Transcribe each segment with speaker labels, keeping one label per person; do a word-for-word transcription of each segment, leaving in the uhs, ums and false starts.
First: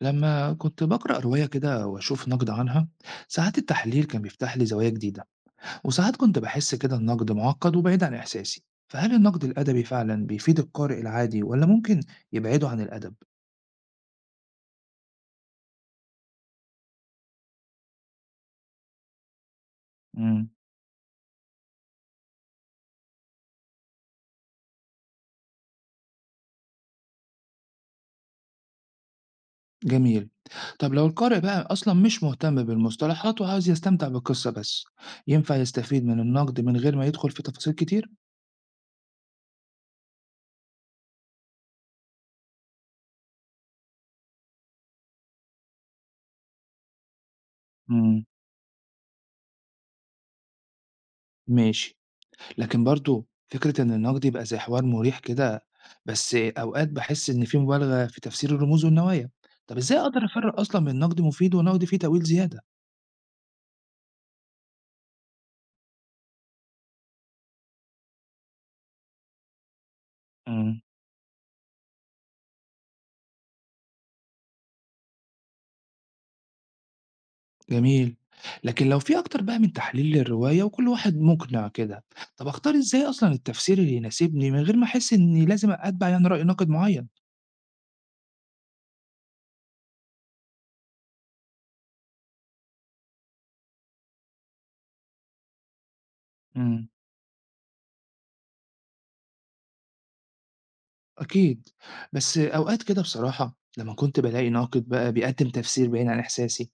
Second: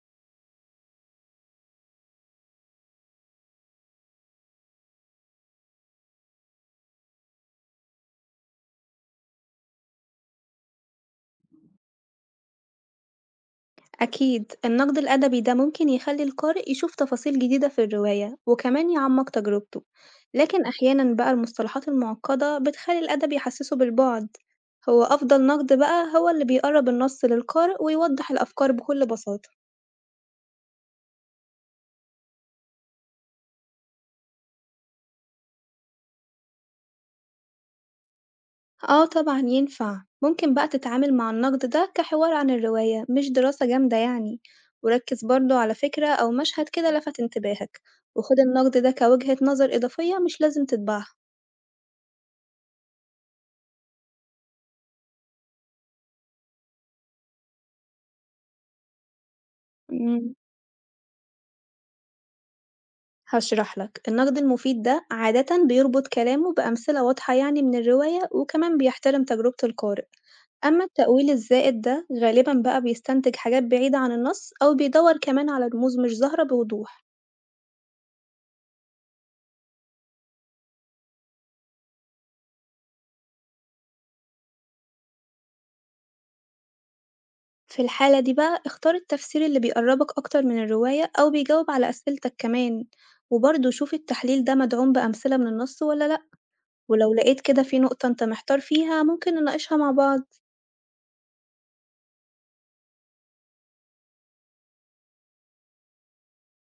Speaker 1: لما كنت بقرأ رواية كده وأشوف نقد عنها، ساعات التحليل كان بيفتح لي زوايا جديدة، وساعات كنت بحس كده النقد معقد وبعيد عن إحساسي. فهل النقد الأدبي فعلا بيفيد القارئ العادي ولا ممكن يبعده عن الأدب؟
Speaker 2: أكيد النقد الأدبي ده ممكن يخلي القارئ يشوف تفاصيل جديدة في الرواية وكمان يعمق تجربته.
Speaker 1: مم.
Speaker 2: لكن أحيانا بقى المصطلحات المعقدة بتخلي الأدب يحسسه بالبعد. هو أفضل نقد بقى هو اللي بيقرب النص للقارئ ويوضح الأفكار بكل بساطة.
Speaker 1: جميل. طب لو القارئ بقى أصلا مش مهتم بالمصطلحات وعاوز يستمتع بالقصة بس، ينفع يستفيد من النقد من غير ما يدخل في تفاصيل كتير؟
Speaker 2: آه طبعا ينفع، ممكن بقى تتعامل مع النقد ده كحوار عن الرواية مش دراسة جامدة يعني، وركز برضه على فكرة أو مشهد كده لفت انتباهك،
Speaker 1: مم.
Speaker 2: وخد النقد ده كوجهة نظر إضافية مش لازم تتبعها.
Speaker 1: ماشي. لكن برضه فكرة إن النقد يبقى زي حوار مريح كده، بس أوقات باحس إن في مبالغة في تفسير الرموز والنوايا، طب إزاي أقدر
Speaker 2: مم.
Speaker 1: أفرّق أصلًا بين نقد مفيد ونقد فيه تأويل زيادة؟
Speaker 2: هاشرح لك. النقد المفيد ده عادة بيربط كلامه بأمثلة واضحة يعني من الرواية، وكمان بيحترم تجربة القارئ.
Speaker 1: إمم.
Speaker 2: أما التأويل الزائد ده غالبا بقى بيستنتج حاجات بعيدة عن النص أو بيدور كمان على رموز مش ظاهرة بوضوح.
Speaker 1: جميل. لكن لو في أكتر بقى من تحليل للرواية وكل واحد مقنع كده، طب أختار إزاي أصلًا التفسير اللي يناسبني من غير ما أحس إني لازم أتبع يعني رأي ناقد معين؟
Speaker 2: في الحالة دي بقى اختار التفسير اللي بيقربك أكتر من الرواية أو بيجاوب على أسئلتك كمان، وبرضه شوف التحليل ده مدعوم بأمثلة من النص ولا لأ.
Speaker 1: إمم.
Speaker 2: ولو لقيت كده في نقطة انت محتار فيها، ممكن نناقشها مع بعض.
Speaker 1: أكيد. بس أوقات كده بصراحة لمّا كنت بالاقي ناقد بقى بيقدّم تفسير بعيد عن إحساسي،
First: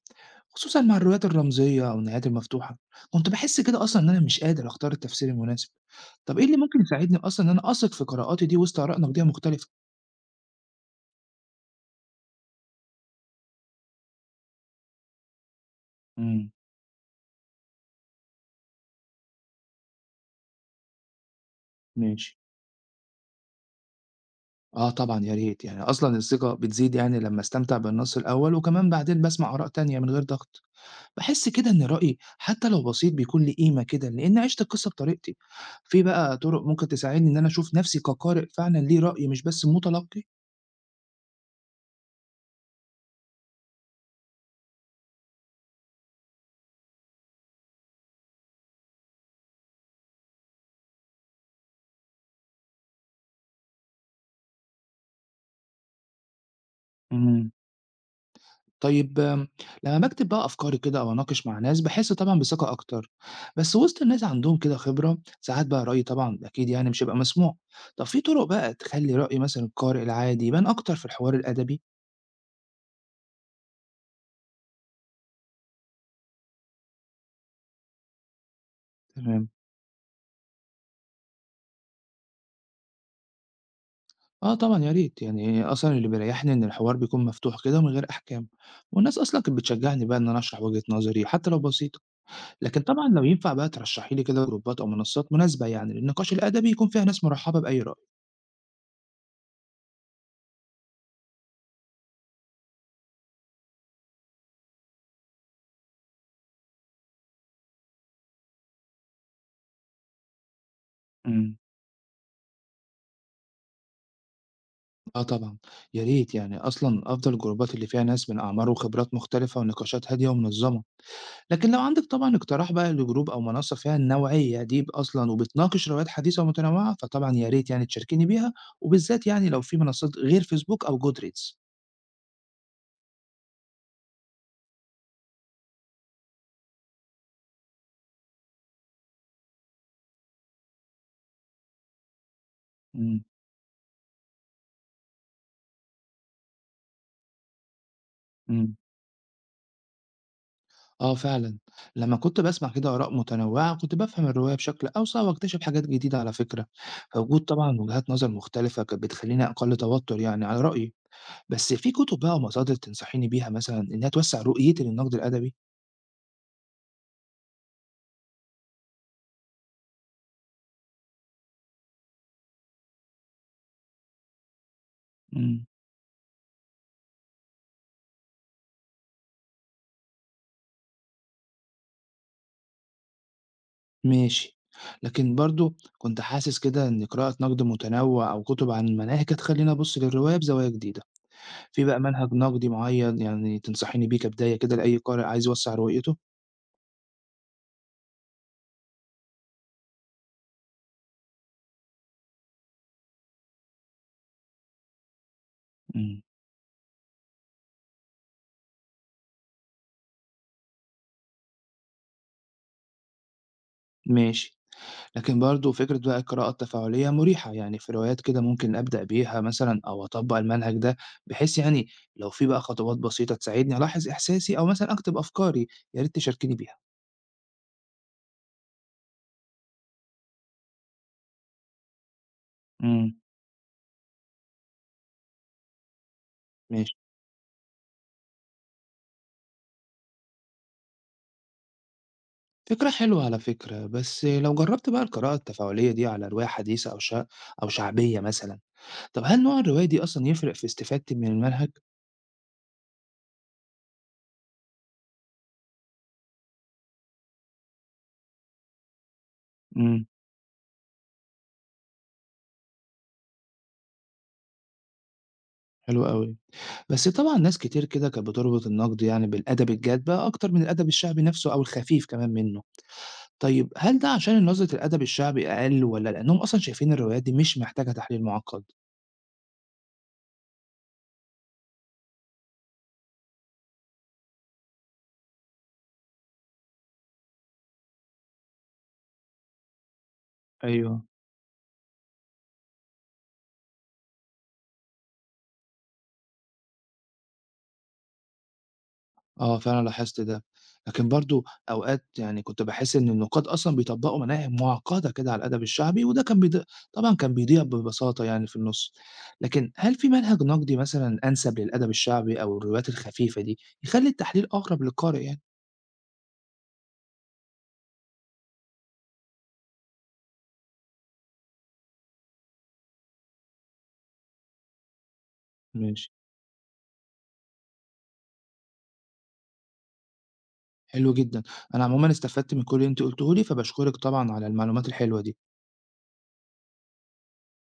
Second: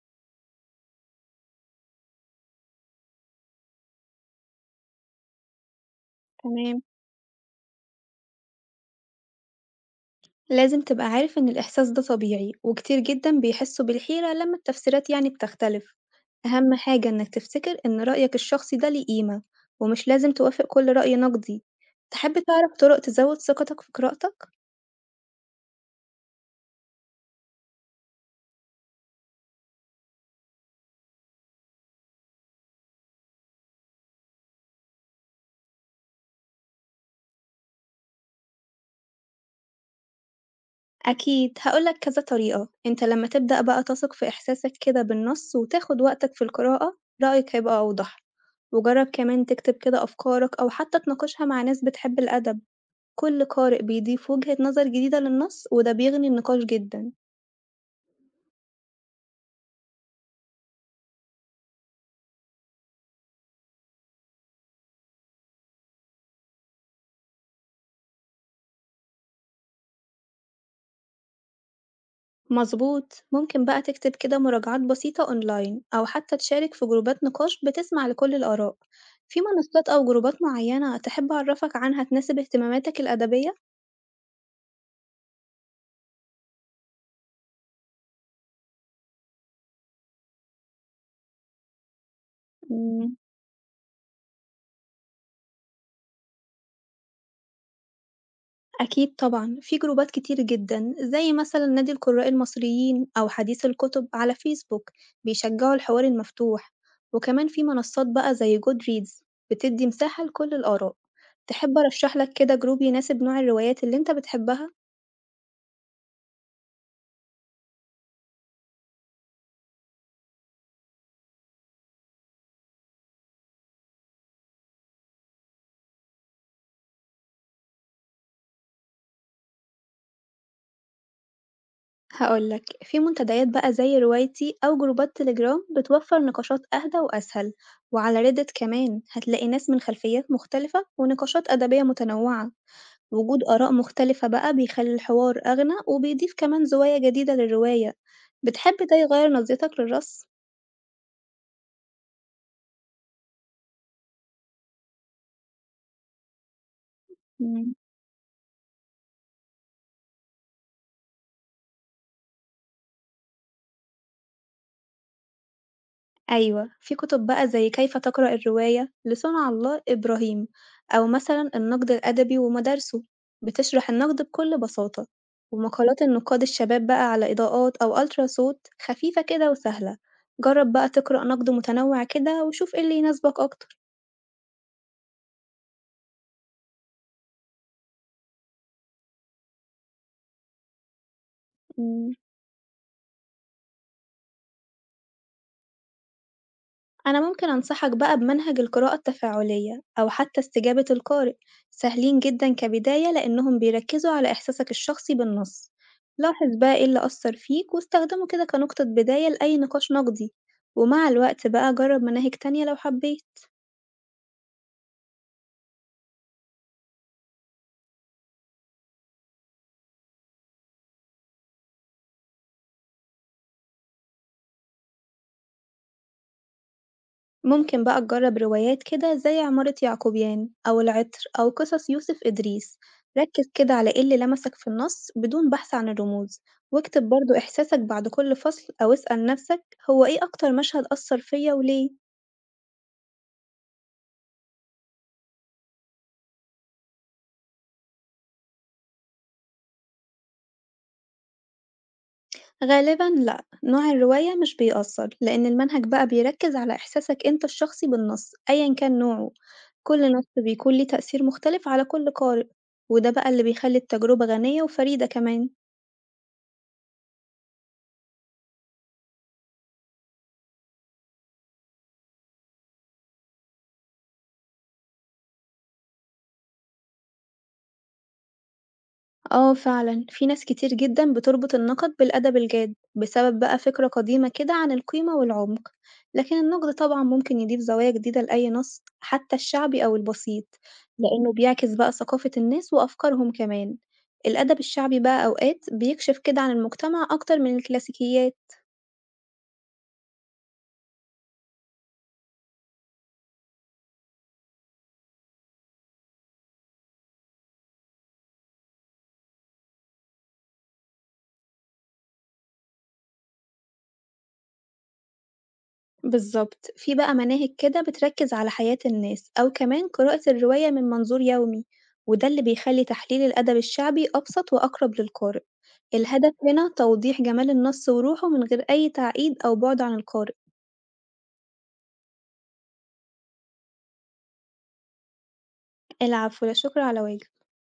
Speaker 1: خصوصًا مع الروايات الرمزية أو النهايات المفتوحة، كنت باحس كده أصلًا إن أنا مش قادر أختار التفسير المناسب، طب إيه اللي ممكن
Speaker 2: تمام.
Speaker 1: يساعدني أصلًا إن أنا أثق في قراءاتي دي وسط آراء نقدية مختلفة؟
Speaker 2: لازم تبقى عارف إن الإحساس ده طبيعي، وكتير جدًا بيحسوا بالحيرة لما التفسيرات يعني بتختلف،
Speaker 1: إمم.
Speaker 2: أهم حاجة إنك تفتكر إن رأيك الشخصي ده ليه قيمة، ومش لازم توافق كل رأي نقدي.
Speaker 1: ماشي.
Speaker 2: تحب تعرف طرق تزود ثقتك في قراءتك؟
Speaker 1: آه طبعًا يا ريت، يعني أصلًا الثقة بتزيد يعني لمّا أستمتع بالنص الأول وكمان بعدين باسمع آراء تانية من غير ضغط. باحس كده إن رأيي حتى لو بسيط بيكون ليه قيمة كده، لإن عِشت القصة بطريقتي. في بقى طُرق ممكن تساعدني إن أنا أشوف نفسي كقارئ فعلًا ليه رأي مش بس متلقي؟
Speaker 2: أكيد، هقولك كذا طريقة. أنت لما تبدأ بقى تثق في إحساسك كده بالنص وتاخد وقتك في القراءة، رأيك هيبقى أوضح، وجرب كمان تكتب كده أفكارك أو حتى تناقشها مع ناس بتحب الأدب. كل قارئ بيضيف وجهة نظر جديدة للنص، وده بيغني النقاش جدا.
Speaker 1: إمم. طيب آمم، لمّا باكتب بقى أفكاري كده أو أناقش مع ناس باحس طبعًا بثقة أكتر، بس وسط الناس عندهم كده خبرة ساعات بقى رأيي طبعًا أكيد يعني مش هيبقى مسموع. طب في طُرق بقى تخلّي رأي مثلًا القارئ العادي يبان أكتر في الحوار الأدبي؟
Speaker 2: مظبوط، ممكن بقى تكتب كده مراجعات بسيطة أونلاين أو حتى تشارك في جروبات نقاش بتسمع لكل الآراء. في
Speaker 1: تمام.
Speaker 2: منصات أو جروبات معينة تحب أعرفك عنها تناسب اهتماماتك الأدبية؟
Speaker 1: آه طبعًا يا ريت، يعني أصلًا اللي بيريحني إن الحوار بيكون مفتوح كده ومن غير أحكام، والناس أصلًا كانت بتشجعني بقى إن أنا أشرح وجهة نظري حتى لو بسيطة، لكن طبعًا
Speaker 2: مم.
Speaker 1: لو ينفع بقى ترشحي لي كده جروبات أو منصات مناسبة يعني للنقاش الأدبي يكون فيها ناس مرحبة بأي رأي.
Speaker 2: أكيد طبعًا، في جروبات كتير جدًا زي مثلًا نادي القراء المصريين أو حديث الكتب على فيسبوك بيشجعوا الحوار المفتوح، وكمان في منصات بقى زي goodreads بتدي مساحة لكل الآراء.
Speaker 1: امم.
Speaker 2: تحب أرشح لك كده جروب يناسب نوع الروايات اللي أنت بتحبها؟
Speaker 1: آه طبعًا، يا ريت يعني أصلًا أفضل الجروبات اللي فيها ناس من أعمار وخبرات مختلفة ونقاشات هادية ومنظمة. لكن لو عندك طبعًا اقتراح بقى لجروب أو منصة فيها النوعية دي أصلًا وبتناقش روايات حديثة ومتنوعة، فطبعًا يا ريت يعني تشاركيني بيها، وبالذات يعني لو في منصات غير فيسبوك أو goodreads.
Speaker 2: هقول لك، في منتديات بقى زي روايتي أو جروبات تليجرام بتوفر نقاشات أهدى وأسهل، وعلى reddit كمان هتلاقي ناس من خلفيات مختلفة ونقاشات أدبية متنوعة.
Speaker 1: إمم.
Speaker 2: وجود آراء مختلفة بقى بيخلّي الحوار أغنى، وبيضيف كمان زوايا جديدة للرواية.
Speaker 1: إمم.
Speaker 2: بتحب ده يغيّر نظرتك للرسم؟
Speaker 1: آه فعلًا، لمّا كنت باسمع كده آراء متنوعة كنت بافهم الرواية بشكل أوسع واكتشف حاجات جديدة على فكرة. فوجود
Speaker 2: إمم،
Speaker 1: طبعًا وجهات نظر مختلفة كانت بتخليني أقل توتر يعني على رأيي. بس في كتب بقى ومصادر تنصحيني بيها مثلًا إنها توسع رؤيتي للنقد الأدبي؟
Speaker 2: أيوه، في كتب بقى زي كيف تقرأ الرواية لصنع الله إبراهيم، أو مثلًا النقد الأدبي ومدارسه، بتشرح النقد بكل بساطة،
Speaker 1: إمم.
Speaker 2: ومقالات النقاد الشباب بقى على إضاءات أو Ultra صوت خفيفة كده وسهلة. جرّب بقى تقرأ نقد متنوع كده وشوف إيه اللي يناسبك أكتر.
Speaker 1: ماشي. لكن برضه كنت حاسس كده إن قراءة نقد متنوع أو كتب عن المناهج هتخلّيني أبُص للرواية بزوايا جديدة، في بقى
Speaker 2: إمم.
Speaker 1: منهج نقدي معيّن يعني تنصحيني بيه كبداية كده لأي قارئ عايز يوسّع رؤيته؟
Speaker 2: أنا ممكن أنصحك بقى بمنهج القراءة التفاعلية أو حتى استجابة القارئ، سهلين جدا كبداية لأنهم بيركزوا على إحساسك الشخصي بالنص.
Speaker 1: إمم.
Speaker 2: لاحظ بقى إيه اللي أثر فيك واستخدمه كده كنقطة بداية لأي نقاش نقدي، ومع الوقت بقى جرب مناهج تانية لو حبيت.
Speaker 1: ماشي. لكن برضه فكرة بقى القراءة التفاعلية مريحة، يعني في روايات كده ممكن أبدأ بيها مثلًا أو أطبّق المنهج ده، بحيث يعني لو في بقى خطوات بسيطة تساعدني ألاحظ إحساسي أو مثلًا أكتب أفكاري، يا ريت تشاركيني بيها.
Speaker 2: ممكن بقى تجرب روايات كده زي عمارة يعقوبيان أو العطر أو قصص يوسف إدريس.
Speaker 1: إمم.
Speaker 2: ركز كده على إيه اللي لمسك في النص بدون بحث عن الرموز،
Speaker 1: ماشي.
Speaker 2: واكتب برضه إحساسك بعد كل فصل أو اسأل نفسك، هو إيه أكتر مشهد أثر فيا وليه؟
Speaker 1: فكرة حلوة على فكرة. بس لو جربت بقى القراءة التفاعلية دي على رواية حديثة أو شا... أو شعبية مثلا، طب هل نوع الرواية دي أصلا يفرق في استفادتي من المنهج؟
Speaker 2: غالبا لأ، نوع الرواية مش بيأثر، لأن المنهج بقى بيركز على إحساسك أنت الشخصي بالنص أيا كان نوعه.
Speaker 1: امم.
Speaker 2: كل نص بيكون ليه تأثير مختلف على كل قارئ، وده بقى اللي بيخلي التجربة غنية وفريدة كمان.
Speaker 1: حلو قوي. بس طبعا ناس كتير كده كانت بتربط النقد يعني بالأدب الجاد بقى أكتر من الأدب الشعبي نفسه أو الخفيف كمان منه، طيب هل ده عشان نظرة الأدب الشعبي أقل ولا لأنهم أصلا شايفين الروايات دي مش محتاجة تحليل معقد؟
Speaker 2: آه فعلًا، في ناس كتير جدًا بتربط النقد بالأدب الجاد بسبب بقى فكرة قديمة كده عن القيمة والعمق، لكن النقد طبعًا ممكن يضيف زوايا جديدة لأي نص حتى الشعبي أو البسيط،
Speaker 1: ايوه.
Speaker 2: لإنه بيعكس بقى ثقافة الناس وأفكارهم كمان. الأدب الشعبي بقى أوقات بيكشف كده عن المجتمع أكتر من الكلاسيكيات.
Speaker 1: آه، فعلًا لاحظت ده. لكن برضه أوقات يعني كنت باحس إن النقاد أصلًا بيطبّقوا مناهج معقّدة كده على الأدب الشعبي وده كان بيض طبعًا كان بيضيع ببساطة يعني في النُص. لكن هل في منهج نقدي مثلًا أنسب للأدب الشعبي أو الروايات الخفيفة دي يخلّي التحليل أقرب للقارئ يعني؟
Speaker 2: بالظبط، في بقى مناهج كده بتركز على حياة الناس أو كمان قراءة الرواية من منظور يومي، وده اللي بيخلي تحليل الأدب الشعبي أبسط وأقرب للقارئ.
Speaker 1: ماشي.
Speaker 2: الهدف هنا توضيح جمال النص وروحه من غير أي تعقيد أو بعد عن القارئ.
Speaker 1: حلو جدًا. أنا عمومًا استفدت من كل اللي أنتِ قُلتيه لي، فباشكرِك طبعًا على المعلومات الحلوة دي.
Speaker 2: العفو، لا شكر على واجب.